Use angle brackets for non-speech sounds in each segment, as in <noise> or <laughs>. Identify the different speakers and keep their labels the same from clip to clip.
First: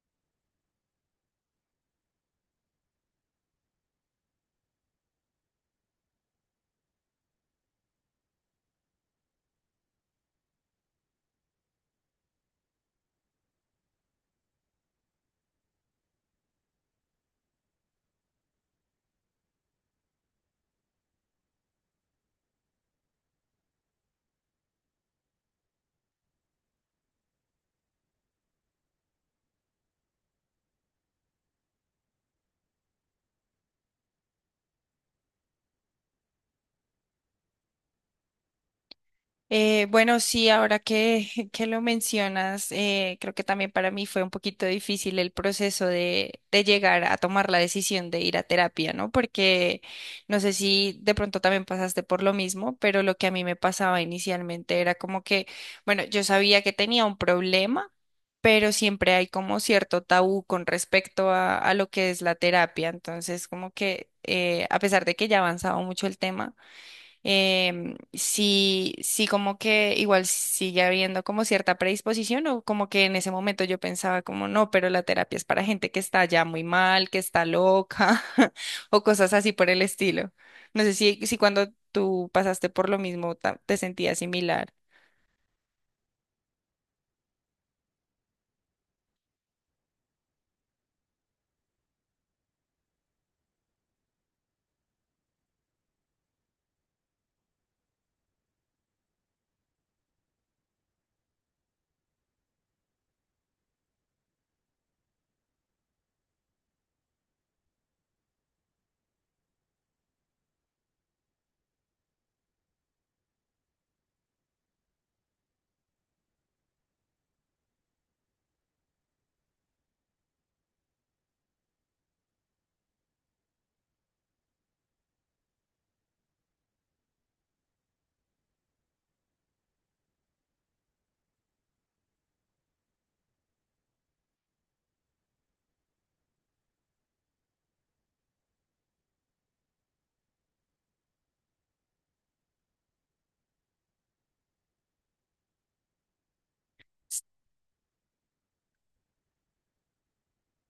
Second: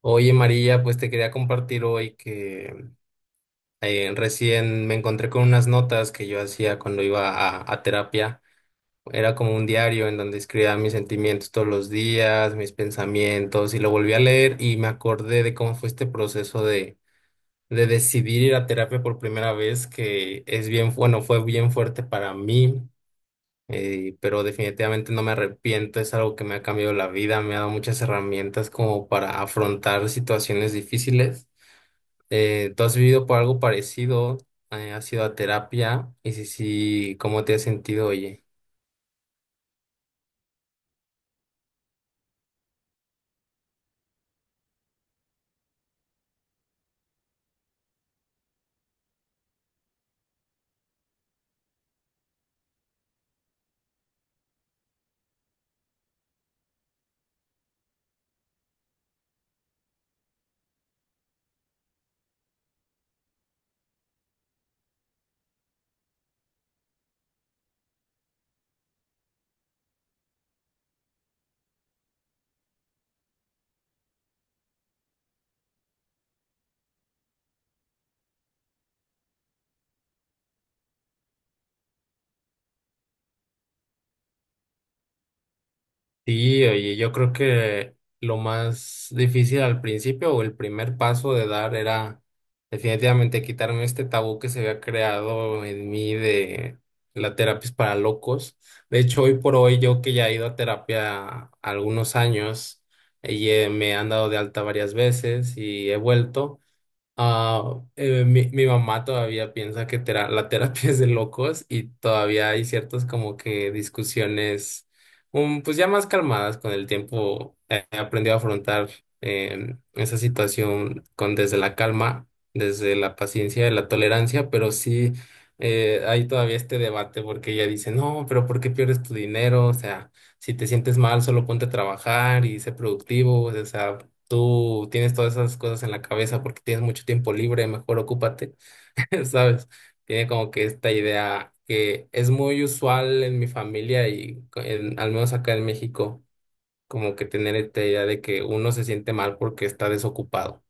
Speaker 1: Oye María, pues te quería compartir hoy que recién me encontré con unas notas que yo hacía cuando iba a terapia. Era como un diario en donde escribía mis sentimientos todos los días, mis pensamientos, y lo volví a leer y me acordé de cómo fue este proceso de decidir ir a terapia por primera vez, que es bien, bueno, fue bien fuerte para mí, pero definitivamente no me arrepiento, es algo que me ha cambiado la vida, me ha dado muchas herramientas como para afrontar situaciones difíciles. ¿Tú has vivido por algo parecido? ¿Has ido a terapia? Y si sí, ¿cómo te has sentido, oye?
Speaker 2: Bueno, sí, ahora que, <laughs> que lo mencionas, creo que también para mí fue un poquito difícil el proceso de llegar a tomar la decisión de ir a terapia, ¿no? Porque no sé si de pronto también pasaste por lo mismo, pero lo que a mí me pasaba inicialmente era como que, bueno, yo sabía que tenía un problema, pero siempre hay como cierto tabú con respecto a lo que es la terapia. Entonces, como que a pesar de que ya avanzaba mucho el tema, sí, si como que igual sigue habiendo como cierta predisposición o como que en ese momento yo pensaba como no, pero la terapia es para gente que está ya muy mal, que está loca <laughs> o cosas así por el estilo. No sé si cuando tú pasaste por lo mismo te sentías similar.
Speaker 1: Sí, oye, yo creo que lo más difícil al principio o el primer paso de dar era definitivamente quitarme este tabú que se había creado en mí de la terapia es para locos. De hecho, hoy por hoy, yo que ya he ido a terapia algunos años, me han dado de alta varias veces y he vuelto. Mi mamá todavía piensa que la terapia es de locos y todavía hay ciertas como que discusiones, pues ya más calmadas con el tiempo. He aprendido a afrontar esa situación con desde la calma, desde la paciencia y la tolerancia, pero sí hay todavía este debate porque ella dice, no, pero ¿por qué pierdes tu dinero? O sea, si te sientes mal, solo ponte a trabajar y sé productivo, o sea tú tienes todas esas cosas en la cabeza porque tienes mucho tiempo libre, mejor ocúpate, <laughs> ¿sabes? Tiene como que esta idea que es muy usual en mi familia y al menos acá en México, como que tener esta idea de que uno se siente mal porque está desocupado.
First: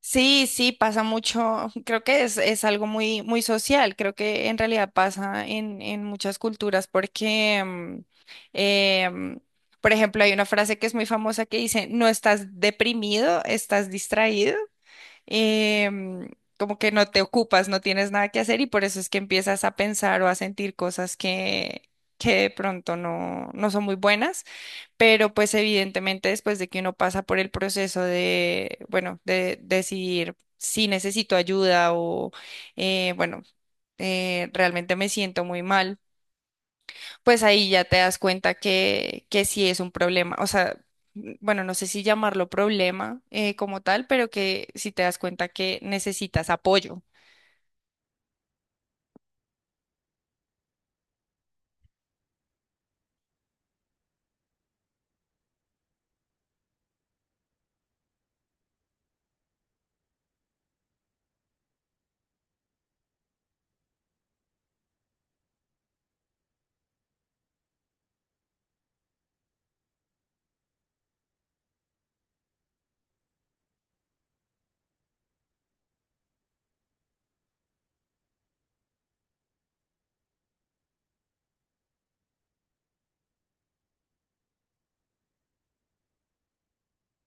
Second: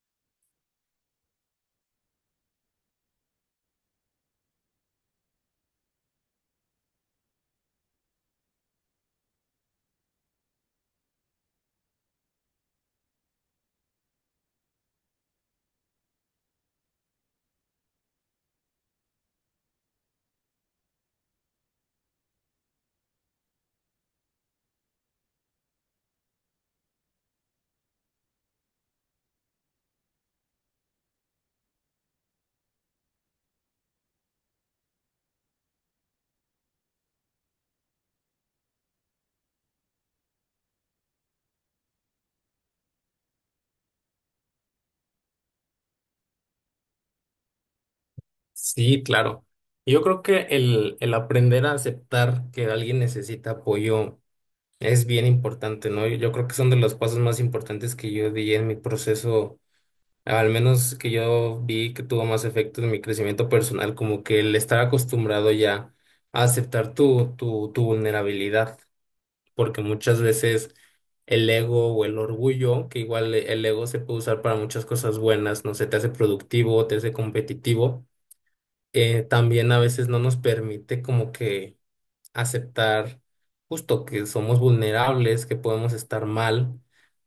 Speaker 2: Sí, sí, pasa mucho. <laughs> Creo que es algo muy social. Creo que en realidad pasa en muchas culturas porque, em, por ejemplo, hay una frase que es muy famosa que dice, no estás deprimido, estás distraído. Em, como que no te ocupas, no tienes nada que hacer y por eso es que empiezas a pensar o a sentir cosas que de pronto no, no son muy buenas. Pero pues evidentemente después de que uno pasa por el proceso de, bueno, de decidir si necesito ayuda o, eh, bueno, realmente me siento muy mal, pues ahí ya te das cuenta que sí es un problema. O sea, bueno, no sé si llamarlo problema como tal, pero que sí te das cuenta que necesitas apoyo.
Speaker 1: Sí, claro. Yo creo que el aprender a aceptar que alguien necesita apoyo es bien importante, ¿no? Yo creo que son de los pasos más importantes que yo di en mi proceso. Al menos que yo vi que tuvo más efecto en mi crecimiento personal, como que el estar acostumbrado ya a aceptar tu vulnerabilidad, porque muchas veces el ego o el orgullo, que igual el ego se puede usar para muchas cosas buenas, no sé, te hace productivo, te hace competitivo, también a veces no nos permite como que aceptar justo que somos vulnerables, que podemos estar mal,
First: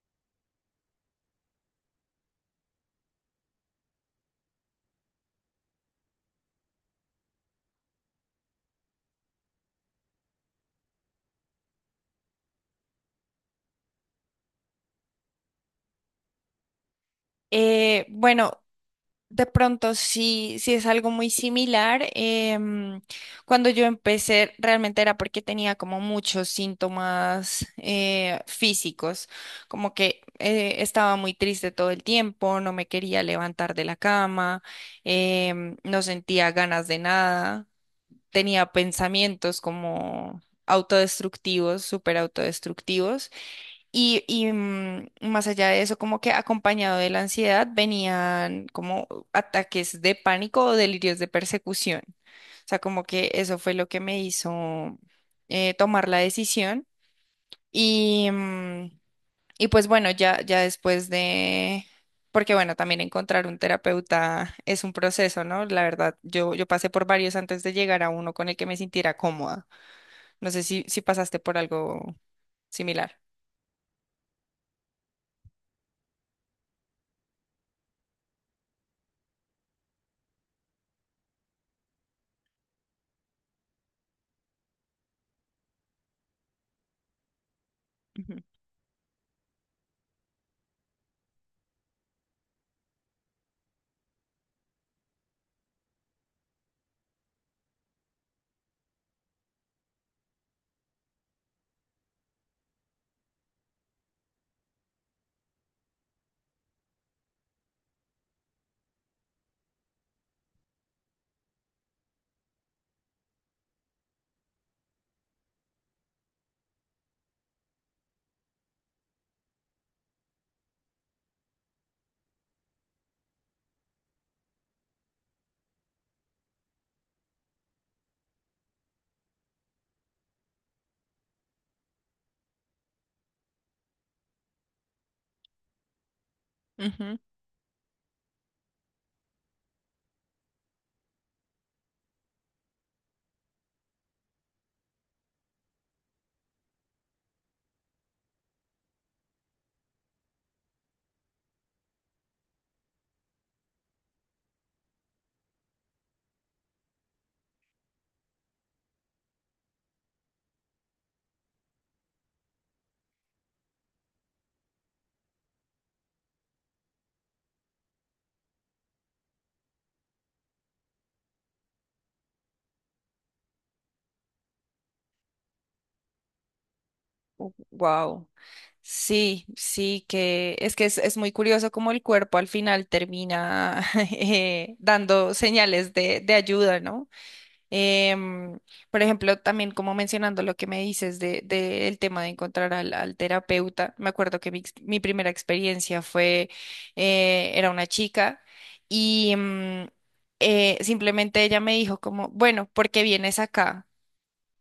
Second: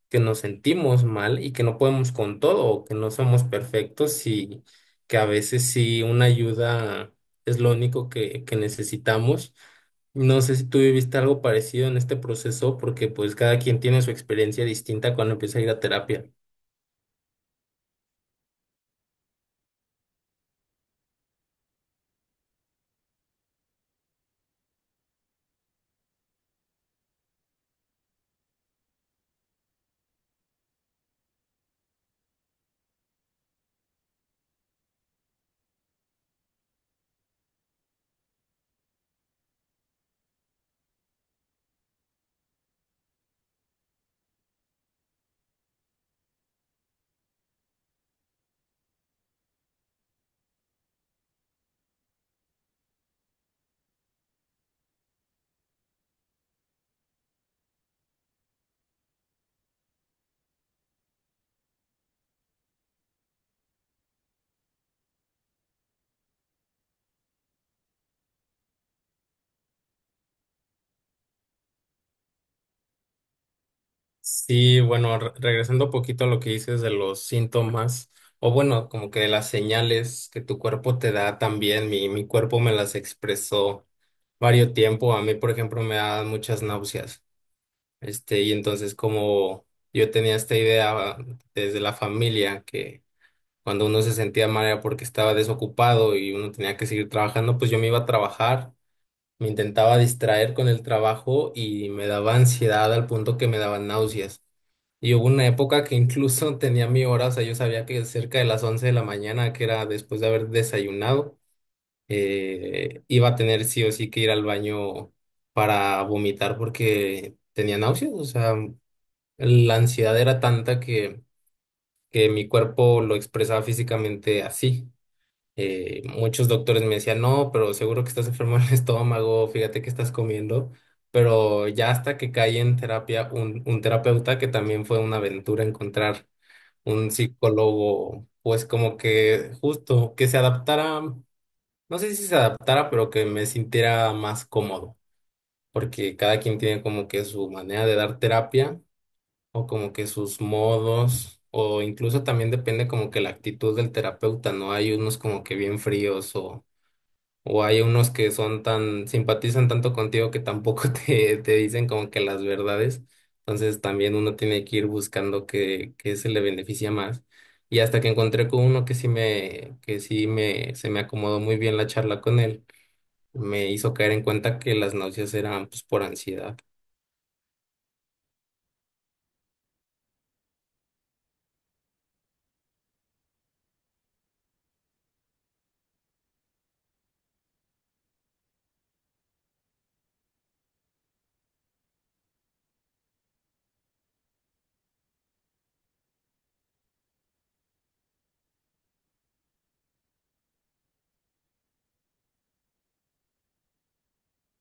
Speaker 1: que nos sentimos mal y que no podemos con todo, o que no somos perfectos y que a veces sí una ayuda es lo único que necesitamos. No sé si tú viviste algo parecido en este proceso, porque pues cada quien tiene su experiencia distinta cuando empieza a ir a terapia.
Speaker 2: Eh, bueno, De pronto, sí, sí es algo muy similar. Cuando yo empecé, realmente era porque tenía como muchos síntomas físicos, como que estaba muy triste todo el tiempo, no me quería levantar de la cama, no sentía ganas de nada, tenía pensamientos como autodestructivos, súper autodestructivos. Más allá de eso, como que acompañado de la ansiedad venían como ataques de pánico o delirios de persecución. O sea, como que eso fue lo que me hizo tomar la decisión. Y, mm, y pues bueno, ya después de, porque bueno, también encontrar un terapeuta es un proceso, ¿no? La verdad, yo pasé por varios antes de llegar a uno con el que me sintiera cómoda. No sé si pasaste por algo similar.
Speaker 1: Sí, bueno, regresando un poquito a lo que dices de los síntomas, o bueno, como que de las señales que tu cuerpo te da también, mi cuerpo me las expresó varios tiempo, a mí por ejemplo me dan muchas náuseas, este,
Speaker 2: Ujú.
Speaker 1: y entonces como yo tenía esta idea desde la familia que cuando uno se sentía mal era porque estaba desocupado y uno tenía que seguir trabajando, pues yo me iba a trabajar, me intentaba distraer con el trabajo y me daba ansiedad al punto que me daban náuseas. Y hubo una época que incluso <laughs> tenía mi hora, o sea, yo sabía que cerca de las 11 de la mañana, que era después de haber desayunado, iba a tener sí o sí que ir al baño para vomitar porque tenía náuseas. O sea, la ansiedad era tanta que mi cuerpo lo expresaba físicamente así. Muchos doctores me decían, no, pero seguro que estás enfermo en el <laughs> estómago, fíjate que estás comiendo. Pero ya hasta que caí en terapia, un terapeuta que también fue una aventura encontrar un
Speaker 2: Ujú.
Speaker 1: psicólogo, pues como que justo, que se adaptara, no sé si se adaptara, pero que me sintiera más cómodo, porque cada quien tiene como que su manera de dar terapia o como que sus modos, o incluso también depende como que la actitud del terapeuta, ¿no? Hay unos como que bien fríos o hay unos que son tan, simpatizan tanto contigo que tampoco <laughs> te dicen como que las verdades. Entonces también uno tiene que ir buscando que se le beneficia más. Y hasta que encontré con uno que sí me, se me acomodó muy bien la charla con él, me hizo caer en cuenta que las náuseas eran pues por ansiedad.
Speaker 2: Wow. Sí, sí, es muy curioso cómo el cuerpo al final termina <laughs> dando señales de ayuda, ¿no? Em, por ejemplo, también como mencionando lo que me dices de el tema de encontrar al terapeuta, me acuerdo que mi, mi primera experiencia fue, era una chica y simplemente ella me dijo como, bueno, ¿por qué vienes acá?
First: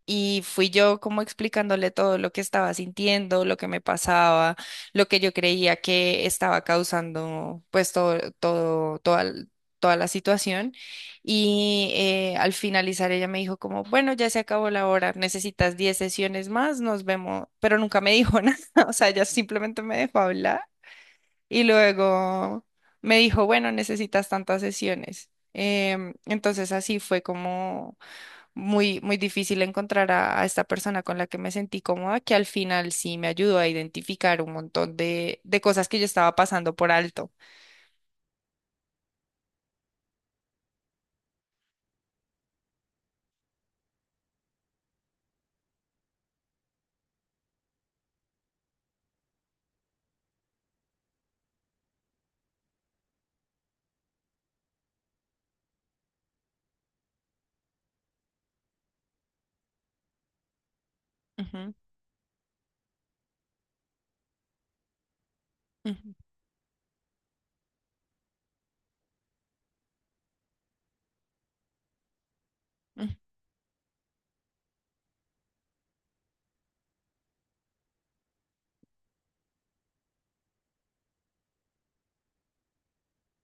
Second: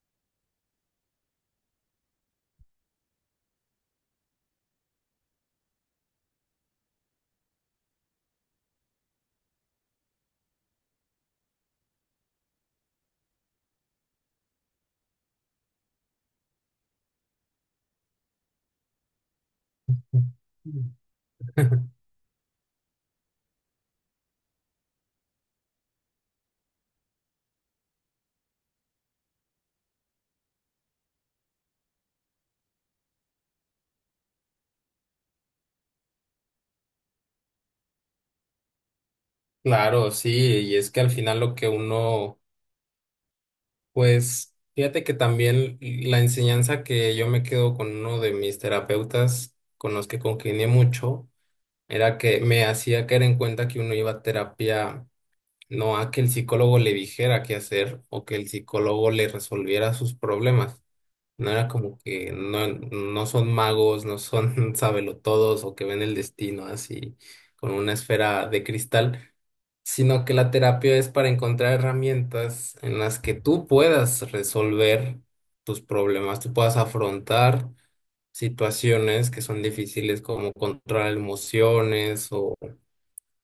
Speaker 2: Y fui yo como explicándole todo lo que estaba sintiendo, lo que me pasaba, lo que yo creía que estaba causando, pues toda, toda la situación. Y al finalizar ella me dijo como, bueno, ya se acabó la hora, necesitas 10 sesiones más, nos vemos. Pero nunca me dijo <laughs> nada, o sea, ella simplemente me dejó hablar
Speaker 1: Mm.
Speaker 2: y luego me dijo, bueno, necesitas tantas sesiones. Entonces así fue como muy difícil encontrar a esta persona con la que me sentí cómoda, que al final sí me ayudó a identificar un montón de cosas que yo estaba pasando por alto.
Speaker 1: Claro, sí, y es que al final lo que uno... Pues fíjate que también la enseñanza que yo me quedo con uno de mis terapeutas con los que congenié mucho era que me hacía caer en cuenta que uno iba a terapia no a que el psicólogo le dijera qué hacer o que el psicólogo le resolviera sus problemas. No era
Speaker 2: Ujú,
Speaker 1: como que no, no son magos, no son <laughs> sabelotodos o que ven
Speaker 2: ujú,
Speaker 1: el destino así con una esfera de cristal, sino que la terapia es para encontrar herramientas en
Speaker 2: ujú.
Speaker 1: las que tú puedas resolver tus problemas, tú puedas afrontar situaciones que son difíciles como controlar emociones o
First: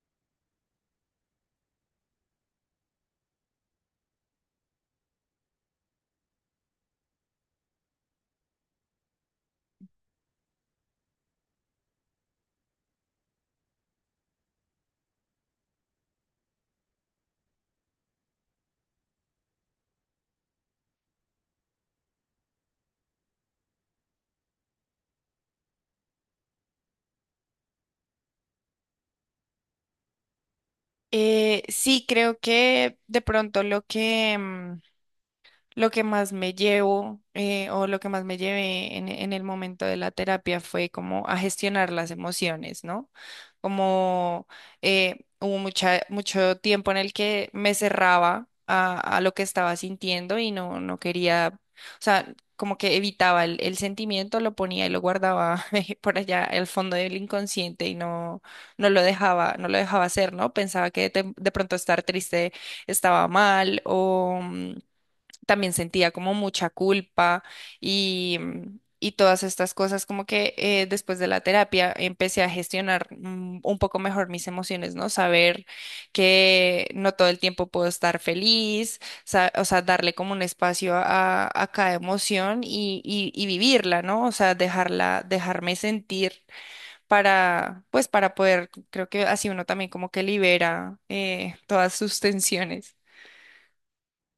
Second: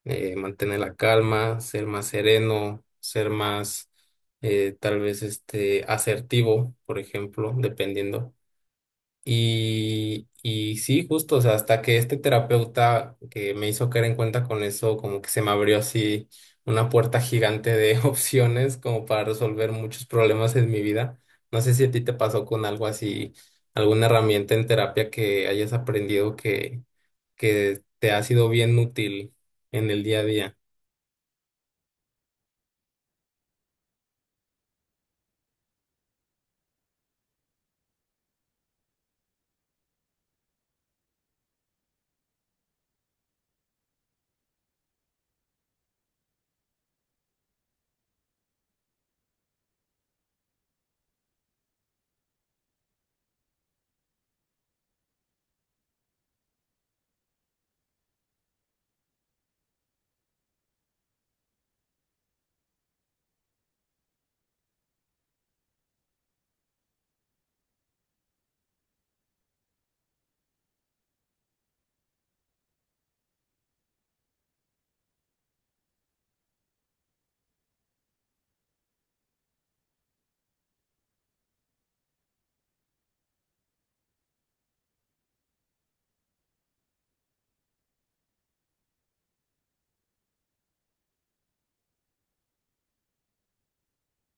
Speaker 1: mantener la calma, ser más sereno, ser más tal vez este asertivo, por ejemplo, dependiendo. Y sí, justo, o sea, hasta que este terapeuta que me hizo caer en cuenta con eso, como que se me abrió así una puerta gigante de <laughs> opciones como para resolver muchos problemas en mi vida. No sé si a ti te pasó con algo así, alguna herramienta en terapia que hayas aprendido que te ha sido bien útil en el día a día.
Speaker 2: Sí, creo que de pronto lo que más me llevo o lo que más me llevé en el momento de la terapia fue como a gestionar las emociones, ¿no? Como mucho tiempo en el que me cerraba a lo que estaba sintiendo y no, no quería, o sea, como que evitaba el sentimiento, lo ponía y lo guardaba <laughs> por allá al fondo del inconsciente y no, no lo dejaba hacer, ¿no? Pensaba que de pronto estar triste estaba mal o... también sentía como mucha culpa y, y todas estas cosas, como que después de la terapia empecé a gestionar un poco mejor mis emociones, ¿no? Saber que no todo el tiempo puedo estar feliz, o sea, darle como un espacio a cada emoción y vivirla, ¿no? O sea, dejarla, dejarme sentir para, pues, para poder, creo que así uno también como que libera todas sus tensiones.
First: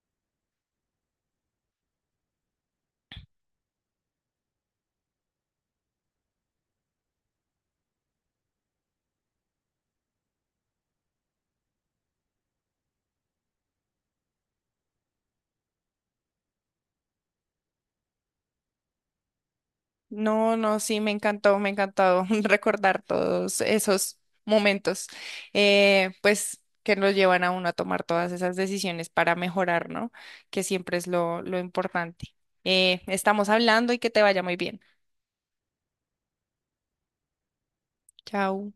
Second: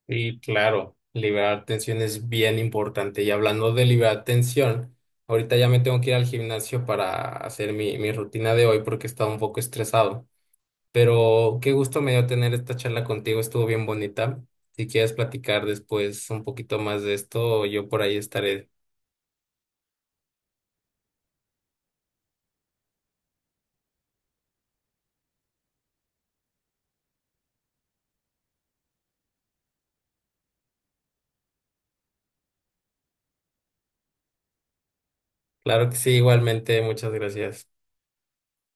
Speaker 1: Sí, claro, liberar tensión es bien importante. Y hablando de liberar tensión, ahorita ya me tengo que ir al gimnasio para hacer mi rutina de hoy porque estaba un poco estresado. Pero qué gusto me dio tener esta charla contigo, estuvo bien bonita. Si quieres platicar después un poquito más de esto, yo por ahí estaré.
Speaker 2: No, no, sí, me encantó <laughs> recordar todos esos momentos, pues que nos llevan a uno a tomar todas esas decisiones para mejorar, ¿no? Que siempre es lo importante. Estamos hablando y que te vaya muy bien.
Speaker 1: Claro que sí, igualmente, muchas gracias.
Speaker 2: Chao.